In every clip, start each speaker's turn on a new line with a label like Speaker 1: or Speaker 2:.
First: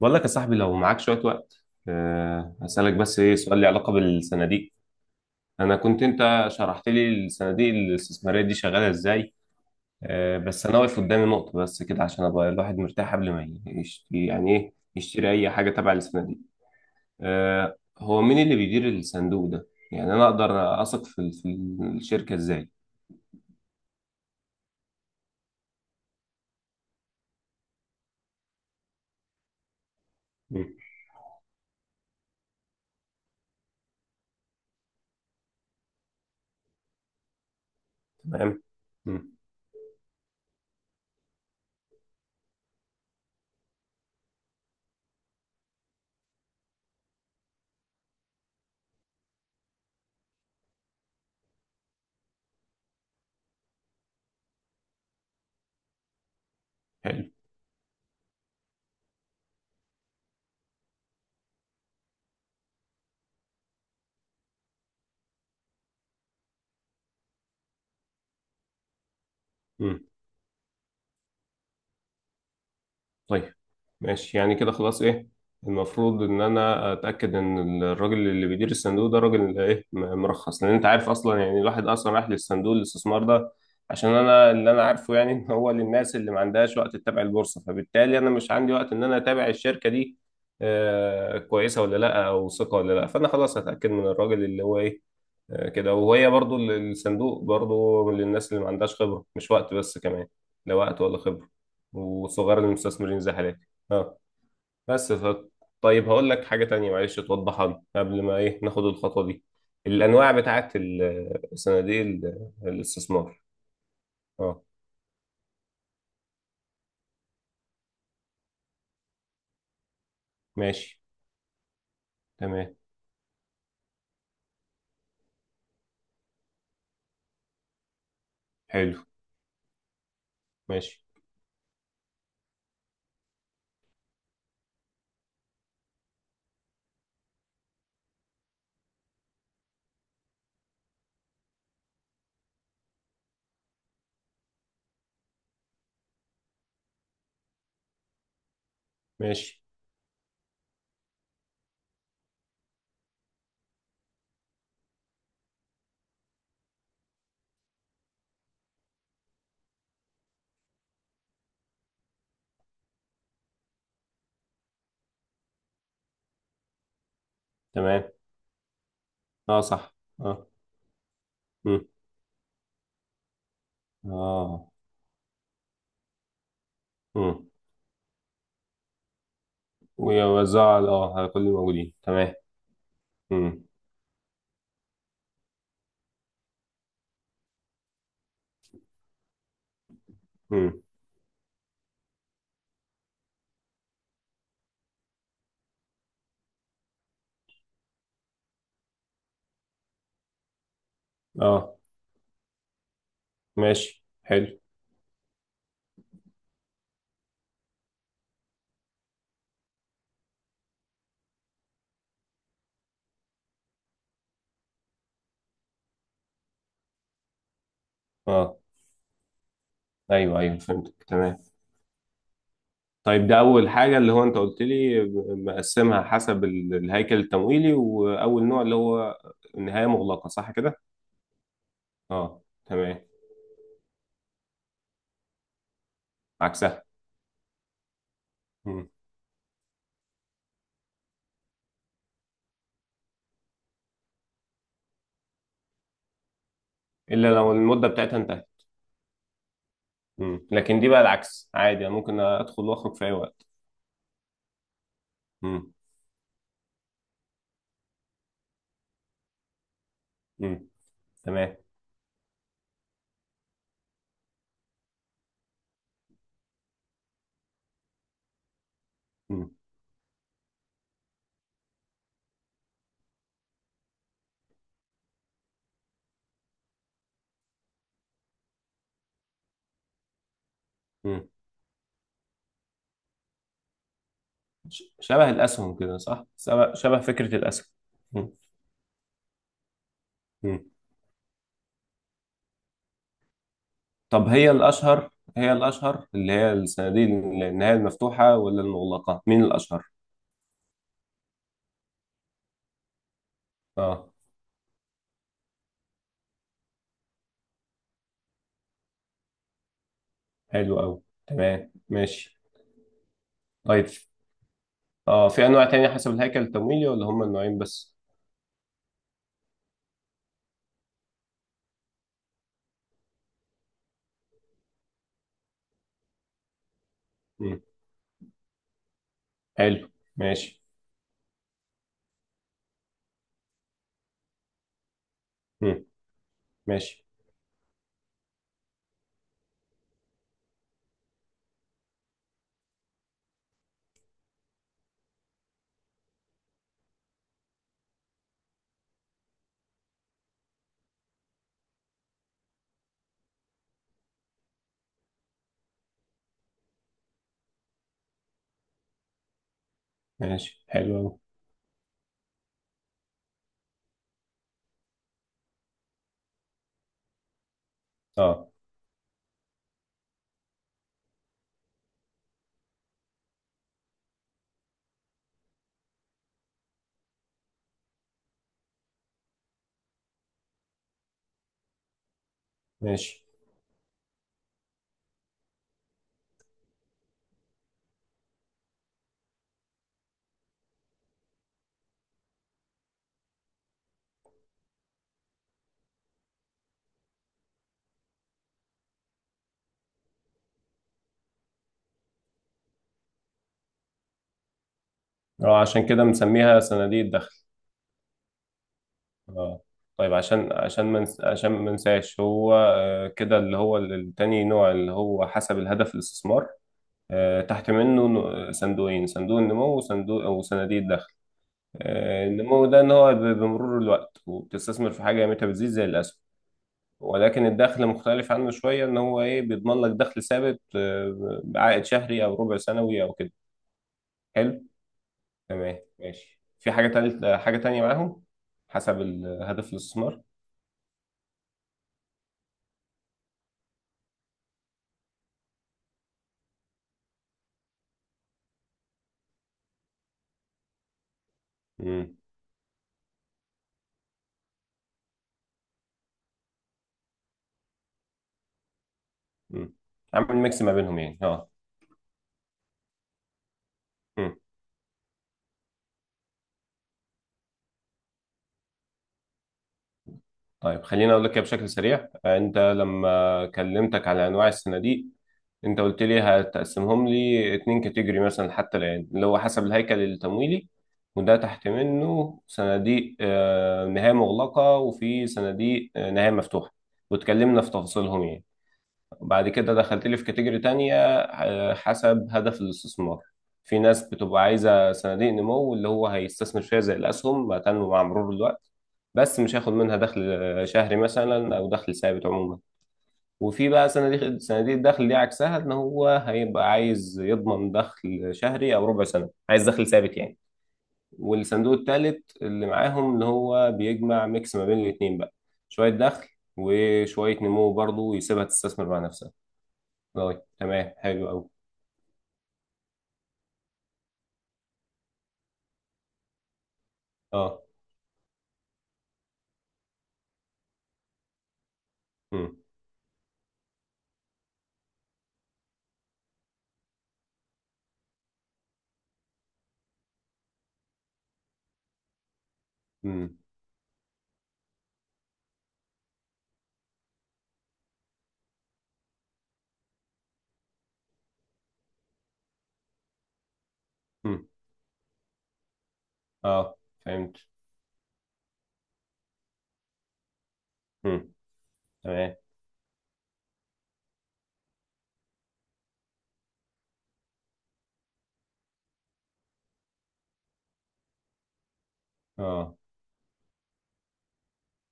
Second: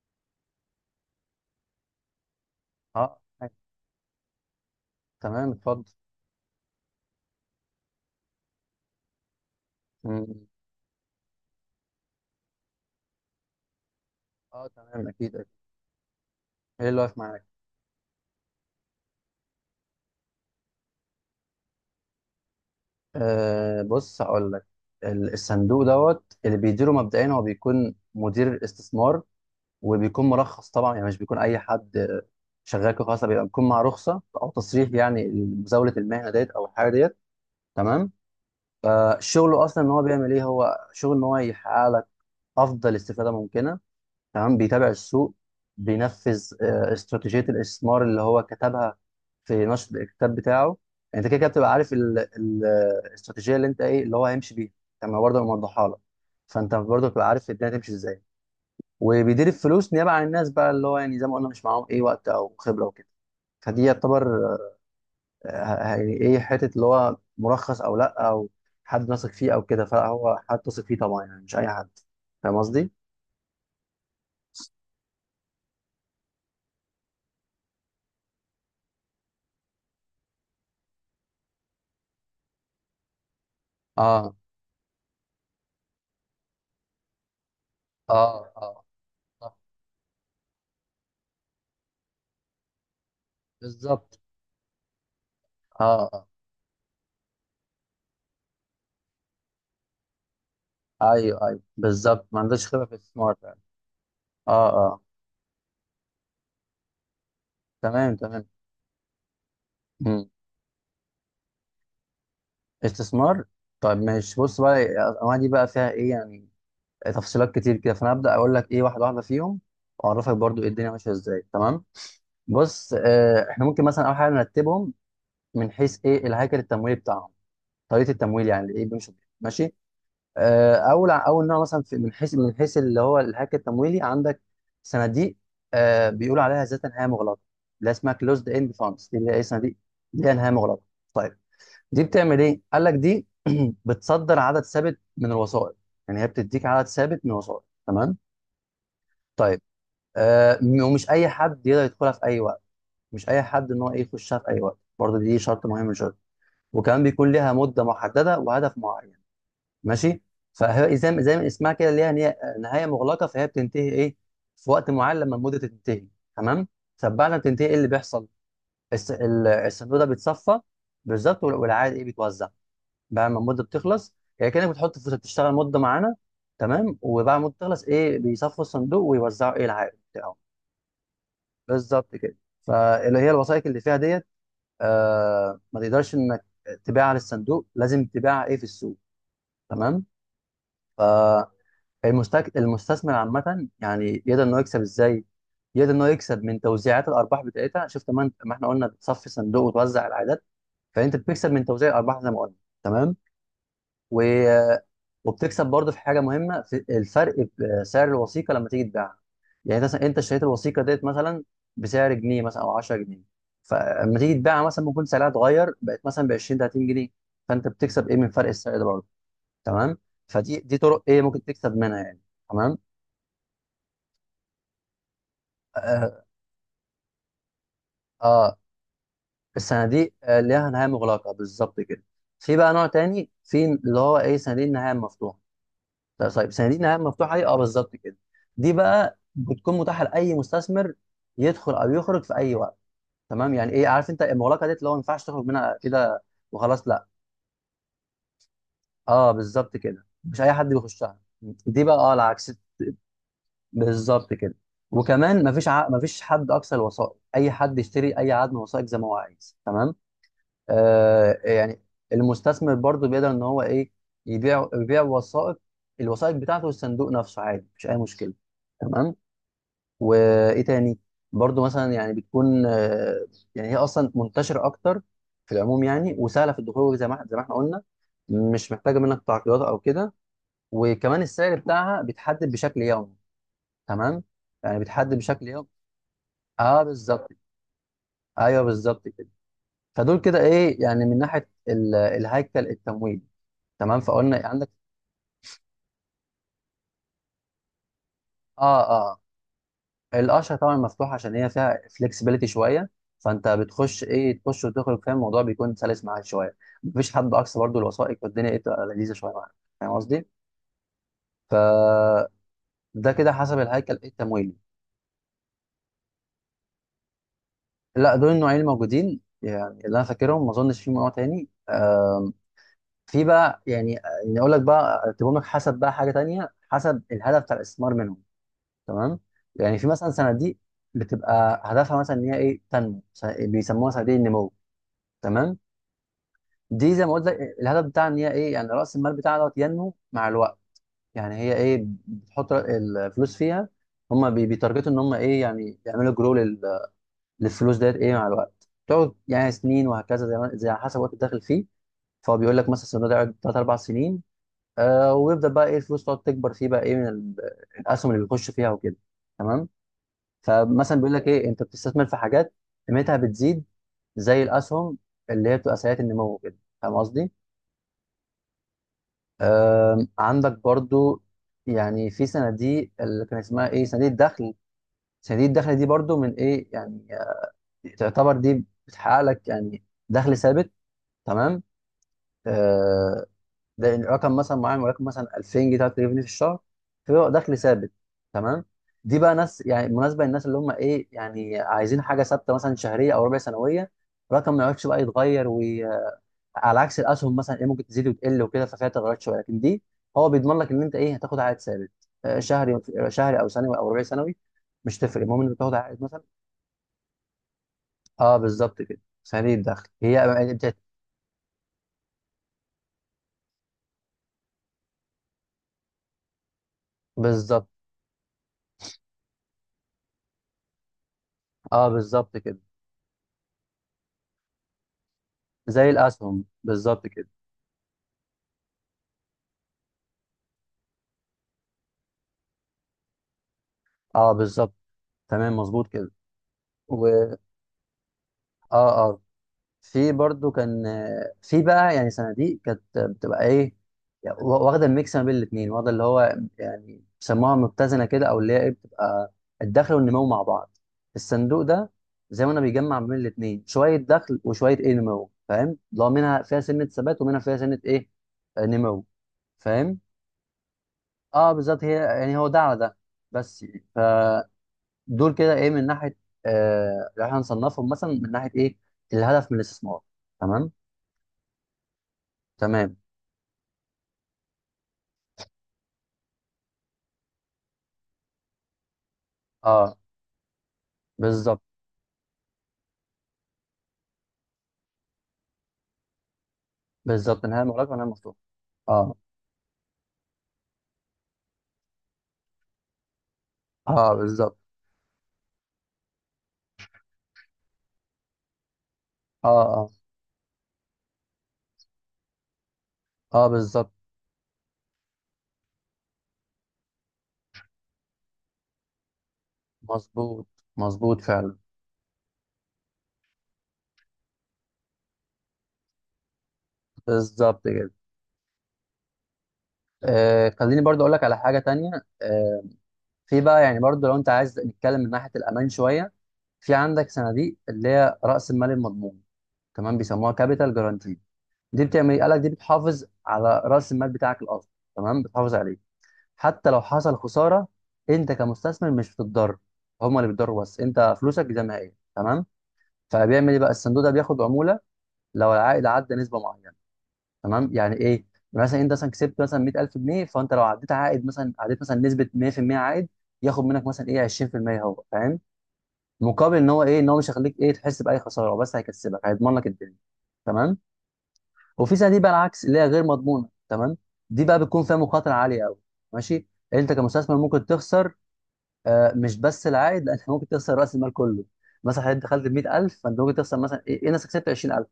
Speaker 1: بقول لك يا صاحبي لو معاك شوية وقت. هسألك بس
Speaker 2: اه
Speaker 1: إيه سؤال
Speaker 2: أيوة.
Speaker 1: لي علاقة بالصناديق.
Speaker 2: تمام
Speaker 1: أنا
Speaker 2: اتفضل.
Speaker 1: كنت أنت شرحت لي الصناديق الاستثمارية دي شغالة إزاي.
Speaker 2: مم.
Speaker 1: بس أنا واقف قدامي نقطة بس كده عشان أبقى الواحد مرتاح قبل ما يشتري، يعني
Speaker 2: اه
Speaker 1: إيه
Speaker 2: تمام،
Speaker 1: يشتري
Speaker 2: اكيد
Speaker 1: أي
Speaker 2: اكيد
Speaker 1: حاجة تبع الصناديق.
Speaker 2: ايه اللي واقف معاك؟
Speaker 1: هو مين اللي بيدير الصندوق ده؟ يعني أنا أقدر أثق في الشركة إزاي؟
Speaker 2: بص هقول لك. الصندوق دوت اللي بيديره مبدئيا هو بيكون مدير الاستثمار، وبيكون مرخص
Speaker 1: مم.
Speaker 2: طبعا، يعني مش بيكون اي حد. شغال كده خلاص، بيبقى بيكون مع رخصه او تصريح، يعني مزاوله المهنه ديت او الحاجه ديت. تمام.
Speaker 1: تمام. مم.
Speaker 2: فشغله اصلا ان هو بيعمل ايه، هو شغل ان هو يحقق لك افضل استفاده ممكنه. تمام. بيتابع السوق، بينفذ استراتيجية الاستثمار اللي هو كتبها في نشر الكتاب بتاعه. يعني انت كده كده بتبقى عارف الاستراتيجية اللي انت ايه اللي هو هيمشي بيها. تمام، برضه موضحها لك. فانت برضه بتبقى
Speaker 1: حلو.
Speaker 2: عارف الدنيا تمشي ازاي. وبيدير الفلوس نيابة عن الناس بقى، اللي هو يعني زي ما قلنا مش معاهم ايه وقت او خبرة وكده. فدي يعتبر يعني ايه حتة اللي هو مرخص او لا، او حد نثق فيه او كده،
Speaker 1: مم.
Speaker 2: فلا هو حد تثق فيه طبعا، يعني مش اي حد. فاهم قصدي؟
Speaker 1: طيب، ماشي، يعني كده خلاص، ايه المفروض ان انا اتاكد ان الراجل اللي بيدير الصندوق ده راجل ايه مرخص، لان انت عارف اصلا، يعني الواحد اصلا راح للصندوق الاستثمار ده عشان
Speaker 2: اه
Speaker 1: انا اللي انا عارفه، يعني ان هو للناس اللي ما عندهاش وقت تتابع البورصه، فبالتالي انا مش
Speaker 2: اه.
Speaker 1: عندي
Speaker 2: اه
Speaker 1: وقت ان انا اتابع
Speaker 2: صح.
Speaker 1: الشركه دي كويسه ولا لا او ثقه ولا لا، فانا خلاص هتاكد من
Speaker 2: بالظبط.
Speaker 1: الراجل اللي هو ايه كده.
Speaker 2: اه اه.
Speaker 1: وهي برضو الصندوق برضو للناس اللي ما عندهاش خبرة، مش وقت بس، كمان لا وقت ولا
Speaker 2: ايوه
Speaker 1: خبرة،
Speaker 2: ايوه بالظبط، ما
Speaker 1: وصغار
Speaker 2: عندوش خبره في
Speaker 1: المستثمرين زي
Speaker 2: الاستثمار فعلا.
Speaker 1: حالاتي. اه
Speaker 2: اه اه.
Speaker 1: بس طيب هقول لك حاجة تانية، معلش توضحها لي
Speaker 2: تمام
Speaker 1: قبل ما
Speaker 2: تمام.
Speaker 1: ايه ناخد الخطوة دي.
Speaker 2: مم.
Speaker 1: الأنواع بتاعت صناديق الاستثمار.
Speaker 2: استثمار. طيب ماشي، بص
Speaker 1: اه.
Speaker 2: بقى الانواع دي بقى فيها ايه يعني تفصيلات كتير كده. فانا هبدا اقول لك ايه واحده واحده فيهم، واعرفك برضو ايه الدنيا
Speaker 1: ماشي.
Speaker 2: ماشيه ازاي. تمام.
Speaker 1: تمام.
Speaker 2: بص احنا ممكن مثلا اول حاجه نرتبهم من حيث ايه الهيكل التمويلي بتاعهم، طريقه التمويل، يعني ايه
Speaker 1: حلو.
Speaker 2: بيمشوا بيها. ماشي.
Speaker 1: ماشي.
Speaker 2: اول نوع مثلا في من حيث اللي هو الهاك التمويلي، عندك صناديق بيقولوا عليها ذات نهايه مغلقه، اللي اسمها كلوزد اند فاندز. دي اللي هي صناديق ليها نهايه مغلقه. طيب، دي بتعمل ايه؟ قال لك دي بتصدر عدد ثابت من الوسائط، يعني هي بتديك عدد ثابت من الوسائط. تمام؟ طيب.
Speaker 1: ماشي.
Speaker 2: ومش اي حد يقدر يدخلها في اي وقت، مش اي حد ان هو ايه يخشها في اي وقت برضه، دي شرط مهم من شرط. وكمان بيكون لها مده محدده وهدف معين. ماشي. فهي زي ما اسمها كده، ليها نهايه مغلقه، فهي بتنتهي ايه في وقت معين لما المده تنتهي. تمام. طب بعد ما بتنتهي ايه اللي
Speaker 1: تمام.
Speaker 2: بيحصل؟
Speaker 1: اه صح.
Speaker 2: الصندوق ده
Speaker 1: اه.
Speaker 2: بيتصفى. بالظبط.
Speaker 1: مم.
Speaker 2: والعائد ايه بيتوزع بعد ما المده بتخلص، يعني كانك
Speaker 1: اه.
Speaker 2: بتحط فلوسك تشتغل مده معانا. تمام. وبعد
Speaker 1: مم.
Speaker 2: ما تخلص ايه بيصفوا الصندوق ويوزعوا ايه العائد بتاعه.
Speaker 1: ويوزعها على كل الموجودين،
Speaker 2: بالظبط
Speaker 1: تمام.
Speaker 2: كده. فاللي هي
Speaker 1: مم.
Speaker 2: الوثائق اللي فيها ديت ما تقدرش انك تبيعها للصندوق، لازم تبيعها ايه في السوق. تمام.
Speaker 1: مم.
Speaker 2: المستثمر عامة يعني يقدر إن هو يكسب إزاي؟ يقدر إن هو يكسب من توزيعات الأرباح بتاعتها، شفت، ما إحنا قلنا بتصفي صندوق وتوزع العائدات. فأنت بتكسب من
Speaker 1: اه
Speaker 2: توزيع الأرباح زي ما قلنا. تمام؟
Speaker 1: ماشي.
Speaker 2: و...
Speaker 1: حلو.
Speaker 2: وبتكسب برضه في حاجة مهمة، في الفرق في سعر الوثيقة لما تيجي تبيعها. يعني مثلا أنت اشتريت الوثيقة ديت مثلا بسعر جنيه، مثلا أو 10 جنيه، فلما تيجي تبيعها مثلا ممكن سعرها اتغير، بقت مثلا ب 20 30 جنيه، فأنت بتكسب إيه من فرق
Speaker 1: اه
Speaker 2: السعر ده برضه. تمام؟
Speaker 1: ايوه،
Speaker 2: فدي
Speaker 1: ايوه
Speaker 2: دي طرق
Speaker 1: فهمتك،
Speaker 2: إيه
Speaker 1: تمام.
Speaker 2: ممكن تكسب منها يعني. تمام؟
Speaker 1: طيب ده اول حاجه اللي هو انت قلت لي، مقسمها
Speaker 2: آه،
Speaker 1: حسب الهيكل التمويلي، واول
Speaker 2: اه.
Speaker 1: نوع اللي هو النهايه
Speaker 2: الصناديق
Speaker 1: مغلقه، صح
Speaker 2: ليها
Speaker 1: كده.
Speaker 2: نهايه مغلقه، بالظبط كده.
Speaker 1: اه
Speaker 2: في بقى نوع
Speaker 1: تمام.
Speaker 2: تاني، في اللي هو ايه صناديق النهايه المفتوحه. لا، طيب صناديق
Speaker 1: عكسها.
Speaker 2: النهايه المفتوحه دي اه بالظبط كده. دي
Speaker 1: مم.
Speaker 2: بقى بتكون متاحه لاي مستثمر يدخل او يخرج في اي وقت. تمام. يعني ايه، عارف انت المغلقه دي اللي هو ما ينفعش تخرج منها كده وخلاص؟ لا.
Speaker 1: الا لو المده بتاعتها انتهت.
Speaker 2: اه بالظبط كده، مش
Speaker 1: مم.
Speaker 2: اي حد
Speaker 1: لكن دي بقى
Speaker 2: بيخشها.
Speaker 1: العكس
Speaker 2: دي
Speaker 1: عادي، أنا
Speaker 2: بقى اه
Speaker 1: ممكن
Speaker 2: العكس،
Speaker 1: ادخل واخرج في اي وقت.
Speaker 2: بالظبط كده. وكمان مفيش
Speaker 1: مم.
Speaker 2: مفيش حد اقصى الوثائق، اي حد يشتري اي عدد من الوثائق زي ما هو عايز. تمام.
Speaker 1: مم. تمام.
Speaker 2: يعني المستثمر برضو بيقدر ان هو ايه يبيع، وثائق الوثائق بتاعته والصندوق نفسه عادي، مش اي مشكله. تمام.
Speaker 1: مم.
Speaker 2: وايه تاني، برضو مثلا يعني بتكون يعني هي اصلا منتشره اكتر في العموم يعني، وسهله في الدخول زي ما احنا قلنا، مش محتاجه منك تعقيدات او كده. وكمان
Speaker 1: مم.
Speaker 2: السعر بتاعها بيتحدد بشكل يومي. تمام. يعني
Speaker 1: ش-
Speaker 2: بيتحدد
Speaker 1: شبه
Speaker 2: بشكل يومي.
Speaker 1: الاسهم كده، صح، شبه
Speaker 2: اه
Speaker 1: شبه
Speaker 2: بالظبط.
Speaker 1: فكره الاسهم. مم.
Speaker 2: ايوه بالظبط كده. فدول كده
Speaker 1: مم.
Speaker 2: ايه يعني من ناحيه الهيكل التمويل. تمام،
Speaker 1: طب
Speaker 2: فقلنا
Speaker 1: هي
Speaker 2: عندك.
Speaker 1: الأشهر، اللي هي الصناديق اللي هي المفتوحة ولا
Speaker 2: اه اه.
Speaker 1: المغلقة؟ مين الأشهر؟
Speaker 2: الاشهر طبعا مفتوح، عشان هي فيها فلكسبيليتي شويه. فانت بتخش
Speaker 1: اه.
Speaker 2: ايه، تخش وتخرج، فاهم، الموضوع بيكون سلس معاك شويه. مفيش حد اقصى برضو الوثائق، والدنيا ايه تبقى لذيذه شويه معاك، فاهم قصدي.
Speaker 1: حلو أوي. تمام ماشي.
Speaker 2: فده كده حسب
Speaker 1: طيب
Speaker 2: الهيكل إيه التمويلي.
Speaker 1: اه في أنواع تانية حسب الهيكل التمويلي ولا هما النوعين بس؟
Speaker 2: لا دول النوعين الموجودين يعني، اللي انا فاكرهم، ما اظنش في نوع تاني. في بقى يعني، يعني اقول لك بقى ارتبهم لك حسب بقى حاجه تانيه، حسب الهدف بتاع
Speaker 1: مم.
Speaker 2: الاستثمار منهم. تمام. يعني في
Speaker 1: حلو
Speaker 2: مثلا صناديق
Speaker 1: ماشي.
Speaker 2: بتبقى هدفها مثلا ان هي ايه تنمو، بيسموها صناديق النمو. تمام.
Speaker 1: مم.
Speaker 2: دي
Speaker 1: ماشي.
Speaker 2: زي ما قلت لك الهدف بتاعها ان هي ايه، يعني راس المال بتاعها دوت ينمو مع الوقت. يعني هي ايه بتحط الفلوس فيها، هم بيتارجتوا ان هم ايه يعني يعملوا جرو للفلوس ديت ايه مع الوقت، تقعد يعني سنين وهكذا زي ما على حسب وقت الدخل فيه. فهو بيقول لك مثلا الصندوق ده يقعد 3 4 سنين، ويبدا بقى ايه الفلوس تقعد تكبر فيه بقى ايه من الاسهم اللي بيخش فيها وكده. تمام.
Speaker 1: ماشي. حلو
Speaker 2: فمثلا بيقول
Speaker 1: أوي.
Speaker 2: لك ايه، انت بتستثمر في حاجات قيمتها بتزيد زي الاسهم، اللي هي بتبقى سريعه النمو كده. فاهم قصدي؟
Speaker 1: اه
Speaker 2: عندك برضو، يعني في صناديق اللي كان اسمها ايه صناديق الدخل. صناديق الدخل دي برضو من ايه يعني، تعتبر دي بتحقق لك يعني دخل ثابت. تمام.
Speaker 1: ماشي.
Speaker 2: آه، ده رقم مثلا معين، ولكن مثلا 2000 جنيه 3000 جنيه في الشهر، فبيبقى دخل ثابت. تمام. دي بقى ناس يعني مناسبه للناس اللي هم ايه يعني عايزين حاجه ثابته، مثلا شهريه او ربع سنويه، رقم ما يقعدش بقى يتغير. وعلى عكس الاسهم مثلا ايه ممكن تزيد وتقل وكده، ففيها تغيرات شويه. لكن دي هو بيضمن لك ان انت ايه هتاخد عائد ثابت. آه، شهري شهري او سنوي او ربع سنوي، مش تفرق، المهم انك
Speaker 1: اه
Speaker 2: تاخد
Speaker 1: عشان
Speaker 2: عائد
Speaker 1: كده
Speaker 2: مثلا.
Speaker 1: بنسميها صناديق الدخل.
Speaker 2: اه بالظبط كده، سريع
Speaker 1: اه
Speaker 2: الدخل
Speaker 1: طيب، عشان
Speaker 2: هي
Speaker 1: عشان ما منس... عشان ما ننساش هو كده، اللي هو التاني نوع اللي هو حسب الهدف الاستثمار.
Speaker 2: بالظبط.
Speaker 1: تحت منه صندوقين: صندوق النمو، وصندوق او صناديق الدخل.
Speaker 2: اه بالظبط كده.
Speaker 1: النمو ده ان هو بمرور الوقت، وبتستثمر في حاجه قيمتها بتزيد زي
Speaker 2: زي
Speaker 1: الاسهم.
Speaker 2: الاسهم بالظبط كده.
Speaker 1: ولكن الدخل مختلف عنه شويه، ان هو ايه بيضمن لك دخل ثابت بعائد شهري او ربع سنوي او كده.
Speaker 2: اه
Speaker 1: حلو.
Speaker 2: بالظبط. تمام
Speaker 1: تمام،
Speaker 2: مظبوط كده.
Speaker 1: ماشي، في
Speaker 2: و
Speaker 1: حاجه تانية معاهم حسب
Speaker 2: اه اه.
Speaker 1: هدف
Speaker 2: في
Speaker 1: الاستثمار.
Speaker 2: برضو كان في بقى يعني صناديق كانت بتبقى ايه، يعني واخده الميكس ما بين الاثنين، واخده اللي هو يعني بيسموها متزنه كده، او اللي هي ايه بتبقى الدخل والنمو مع بعض. الصندوق ده
Speaker 1: امم.
Speaker 2: زي ما انا بيجمع ما بين الاثنين، شويه دخل وشويه ايه نمو، فاهم، اللي هو منها فيها سنه ثبات ومنها فيها سنه ايه نمو.
Speaker 1: امم.
Speaker 2: فاهم.
Speaker 1: عامل ميكس ما بينهم، يعني اه.
Speaker 2: اه بالظبط، هي يعني هو ده على ده بس يعني. ف
Speaker 1: مم.
Speaker 2: دول كده ايه من ناحيه لو احنا هنصنفهم مثلا من ناحيه ايه الهدف من الاستثمار. تمام.
Speaker 1: طيب خليني اقول لك كده بشكل سريع، انت
Speaker 2: تمام.
Speaker 1: لما كلمتك على انواع الصناديق، انت قلت لي هتقسمهم لي اتنين كاتيجوري مثلا حتى الآن، اللي هو حسب
Speaker 2: اه
Speaker 1: الهيكل التمويلي، وده
Speaker 2: بالظبط.
Speaker 1: تحت منه صناديق نهاية مغلقة، وفي صناديق نهاية مفتوحة،
Speaker 2: بالظبط
Speaker 1: واتكلمنا
Speaker 2: نهايه
Speaker 1: في
Speaker 2: مغلقه ونهايه
Speaker 1: تفاصيلهم
Speaker 2: مفتوحه.
Speaker 1: يعني.
Speaker 2: اه.
Speaker 1: وبعد كده دخلت لي في كاتيجوري تانية، حسب هدف الاستثمار. في ناس
Speaker 2: اه
Speaker 1: بتبقى
Speaker 2: بالظبط.
Speaker 1: عايزة صناديق نمو، اللي هو هيستثمر فيها زي الأسهم، هتنمو مع مرور الوقت، بس
Speaker 2: اه.
Speaker 1: مش هياخد
Speaker 2: اه.
Speaker 1: منها دخل شهري مثلا أو دخل ثابت عموما.
Speaker 2: اه
Speaker 1: وفي بقى
Speaker 2: بالظبط.
Speaker 1: صناديق الدخل، دي عكسها ان هو هيبقى عايز يضمن دخل شهري او ربع سنه، عايز دخل ثابت يعني.
Speaker 2: مظبوط، مظبوط فعلا.
Speaker 1: والصندوق الثالث اللي معاهم اللي هو بيجمع ميكس ما بين الاثنين بقى، شويه دخل وشويه
Speaker 2: بالظبط
Speaker 1: نمو
Speaker 2: كده.
Speaker 1: برضه، ويسيبها تستثمر مع نفسها. طيب،
Speaker 2: خليني
Speaker 1: تمام،
Speaker 2: برضو اقول لك
Speaker 1: حلو
Speaker 2: على
Speaker 1: قوي.
Speaker 2: حاجه تانية. آه في بقى يعني برضو لو انت عايز نتكلم من ناحيه الامان شويه، في عندك صناديق
Speaker 1: اه.
Speaker 2: اللي هي راس المال المضمون. تمام، بيسموها كابيتال جارانتي. دي بتعمل ايه؟ قال لك دي
Speaker 1: امم.
Speaker 2: بتحافظ على راس المال بتاعك الاصلي. تمام، بتحافظ عليه حتى لو حصل خساره، انت كمستثمر مش بتتضرر، هما اللي بيتضروا، بس انت فلوسك دي زي تمام.
Speaker 1: امم.
Speaker 2: فبيعمل ايه بقى الصندوق ده، بياخد عموله لو العائد عدى نسبه معينه. تمام. يعني ايه، مثلا انت مثلا كسبت مثلا 100000 جنيه، فانت لو عديت عائد مثلا، عديت مثلا نسبه 100% عائد، ياخد منك مثلا ايه
Speaker 1: امم.
Speaker 2: 20%، هو فاهم، مقابل ان
Speaker 1: اه
Speaker 2: هو ايه ان هو مش
Speaker 1: فهمت.
Speaker 2: هيخليك ايه تحس باي خساره، هو بس هيكسبك هيضمن لك الدنيا. تمام.
Speaker 1: امم.
Speaker 2: وفي صناديق بقى
Speaker 1: تمام.
Speaker 2: العكس اللي هي غير مضمونه. تمام. دي بقى بتكون فيها مخاطره عاليه قوي. ماشي. انت كمستثمر ممكن تخسر مش بس العائد، لان ممكن تخسر راس المال كله. مثلا حضرتك دخلت ب
Speaker 1: اه.
Speaker 2: 100000، فانت ممكن تخسر مثلا ايه، إيه نفسك كسبت 20000،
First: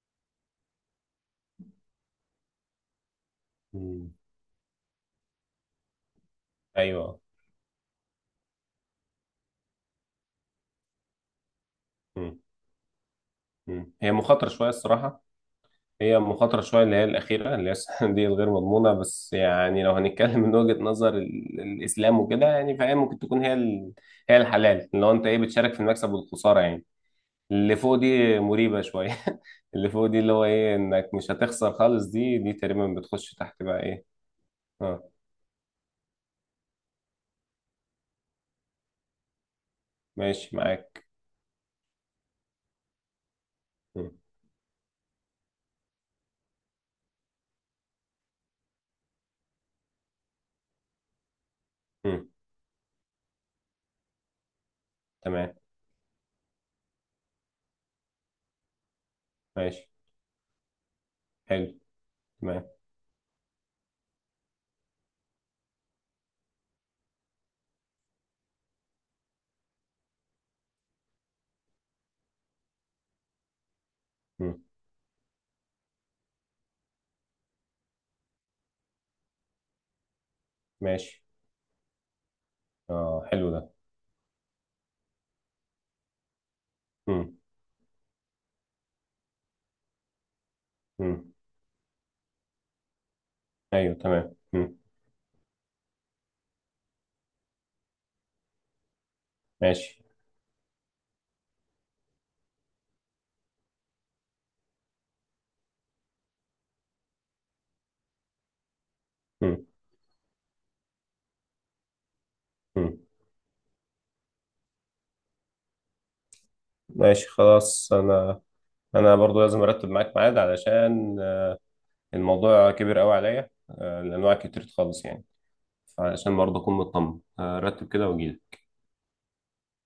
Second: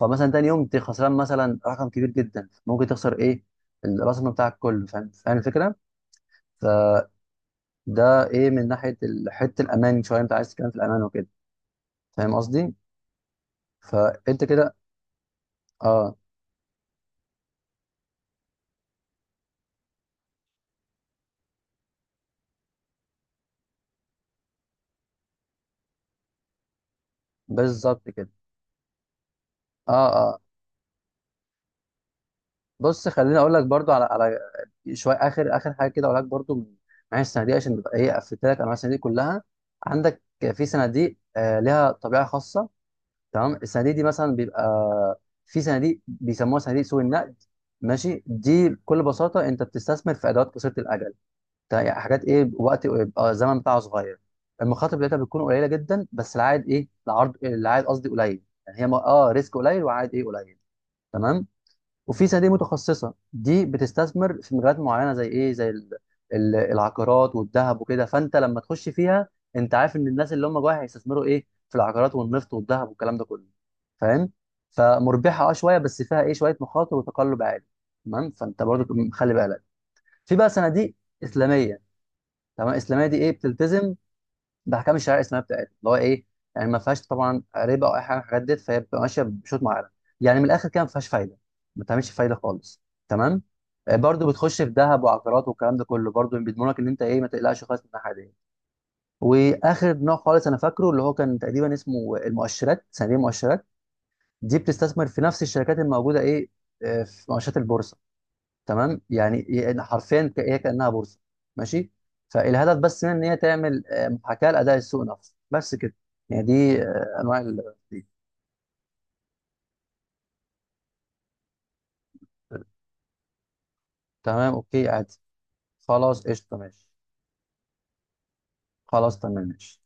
Speaker 2: فمثلا تاني يوم انت خسران مثلا رقم كبير جدا، ممكن تخسر ايه
Speaker 1: امم.
Speaker 2: راس المال بتاعك كله، فاهم، الفكره. فده
Speaker 1: ايوه.
Speaker 2: ايه من ناحيه حته الامان شويه انت عايز تتكلم في الامان وكده، فاهم
Speaker 1: امم.
Speaker 2: قصدي.
Speaker 1: امم. هي
Speaker 2: فانت
Speaker 1: مخاطره شويه
Speaker 2: كده.
Speaker 1: الصراحه.
Speaker 2: اه
Speaker 1: هي مخاطرة شوية اللي هي الأخيرة اللي هي السنة دي الغير مضمونة، بس يعني لو هنتكلم من وجهة نظر الإسلام وكده، يعني فهي ممكن تكون هي هي الحلال، اللي هو أنت إيه بتشارك في المكسب والخسارة يعني. اللي فوق
Speaker 2: بالظبط كده.
Speaker 1: دي مريبة شوية اللي
Speaker 2: اه
Speaker 1: فوق دي اللي
Speaker 2: آه،
Speaker 1: هو إيه إنك مش هتخسر خالص، دي تقريبا
Speaker 2: بص
Speaker 1: بتخش
Speaker 2: خليني اقول
Speaker 1: تحت
Speaker 2: لك
Speaker 1: بقى
Speaker 2: برضو على
Speaker 1: إيه. أه
Speaker 2: شويه اخر حاجه كده، اقول لك برضو من معايا الصناديق، عشان تبقى ايه قفلت لك انواع الصناديق كلها. عندك
Speaker 1: ماشي
Speaker 2: في
Speaker 1: معاك.
Speaker 2: صناديق لها طبيعه خاصه. تمام، الصناديق دي
Speaker 1: مم.
Speaker 2: مثلا بيبقى في صناديق بيسموها صناديق سوق النقد. ماشي، دي بكل بساطه انت بتستثمر في ادوات قصيره الاجل، يعني حاجات
Speaker 1: مم.
Speaker 2: ايه وقت بيبقى الزمن بتاعها صغير. المخاطر بتاعتها بتكون
Speaker 1: تمام.
Speaker 2: قليله جدا، بس العائد ايه، العائد قصدي قليل، يعني هي ريسك قليل
Speaker 1: ماشي.
Speaker 2: وعائد ايه قليل. تمام.
Speaker 1: حلو.
Speaker 2: وفي صناديق
Speaker 1: تمام.
Speaker 2: متخصصه، دي بتستثمر في مجالات معينه، زي ايه، زي العقارات والذهب وكده. فانت لما تخش فيها، انت عارف ان الناس اللي هم جواها هيستثمروا ايه في العقارات والنفط والذهب والكلام ده كله، فاهم.
Speaker 1: مم.
Speaker 2: فمربحه اه شويه، بس فيها ايه شويه مخاطر وتقلب عالي. تمام، فانت برضو خلي بالك. في بقى صناديق
Speaker 1: ماشي.
Speaker 2: اسلاميه. تمام، الاسلاميه دي
Speaker 1: أه
Speaker 2: ايه
Speaker 1: حلو ده.
Speaker 2: بتلتزم ده احكام الشرع، اسمها بتاعت اللي هو ايه، يعني ما فيهاش
Speaker 1: مم.
Speaker 2: طبعا ربا او اي حاجه من الحاجات ديت، فهي بتبقى ماشيه بشوط معين. يعني من الاخر كده ما فيهاش
Speaker 1: مم.
Speaker 2: فايده، ما بتعملش فايده خالص. تمام.
Speaker 1: أيوه
Speaker 2: برضو
Speaker 1: تمام.
Speaker 2: بتخش في
Speaker 1: مم.
Speaker 2: ذهب وعقارات والكلام ده كله، برضو بيضمنوا لك ان انت ايه ما تقلقش خالص من الناحيه دي. واخر
Speaker 1: ماشي.
Speaker 2: نوع خالص انا فاكره اللي هو كان تقريبا اسمه المؤشرات، صناديق المؤشرات. دي بتستثمر في نفس الشركات الموجوده ايه في مؤشرات البورصه. تمام، يعني
Speaker 1: مم.
Speaker 2: حرفيا هي كانها بورصه. ماشي. فالهدف
Speaker 1: مم.
Speaker 2: بس من ان هي تعمل محاكاه لاداء السوق نفسه بس كده. يعني دي
Speaker 1: ماشي خلاص،
Speaker 2: دي.
Speaker 1: أنا برضو لازم ارتب معاك ميعاد علشان الموضوع كبير قوي عليا، الانواع
Speaker 2: تمام
Speaker 1: كتير
Speaker 2: اوكي
Speaker 1: خالص
Speaker 2: عادي.
Speaker 1: يعني.
Speaker 2: خلاص
Speaker 1: فعشان
Speaker 2: قشطه
Speaker 1: برضو اكون
Speaker 2: ماشي.
Speaker 1: مطمن، ارتب كده واجيلك.
Speaker 2: خلاص تمام ماشي.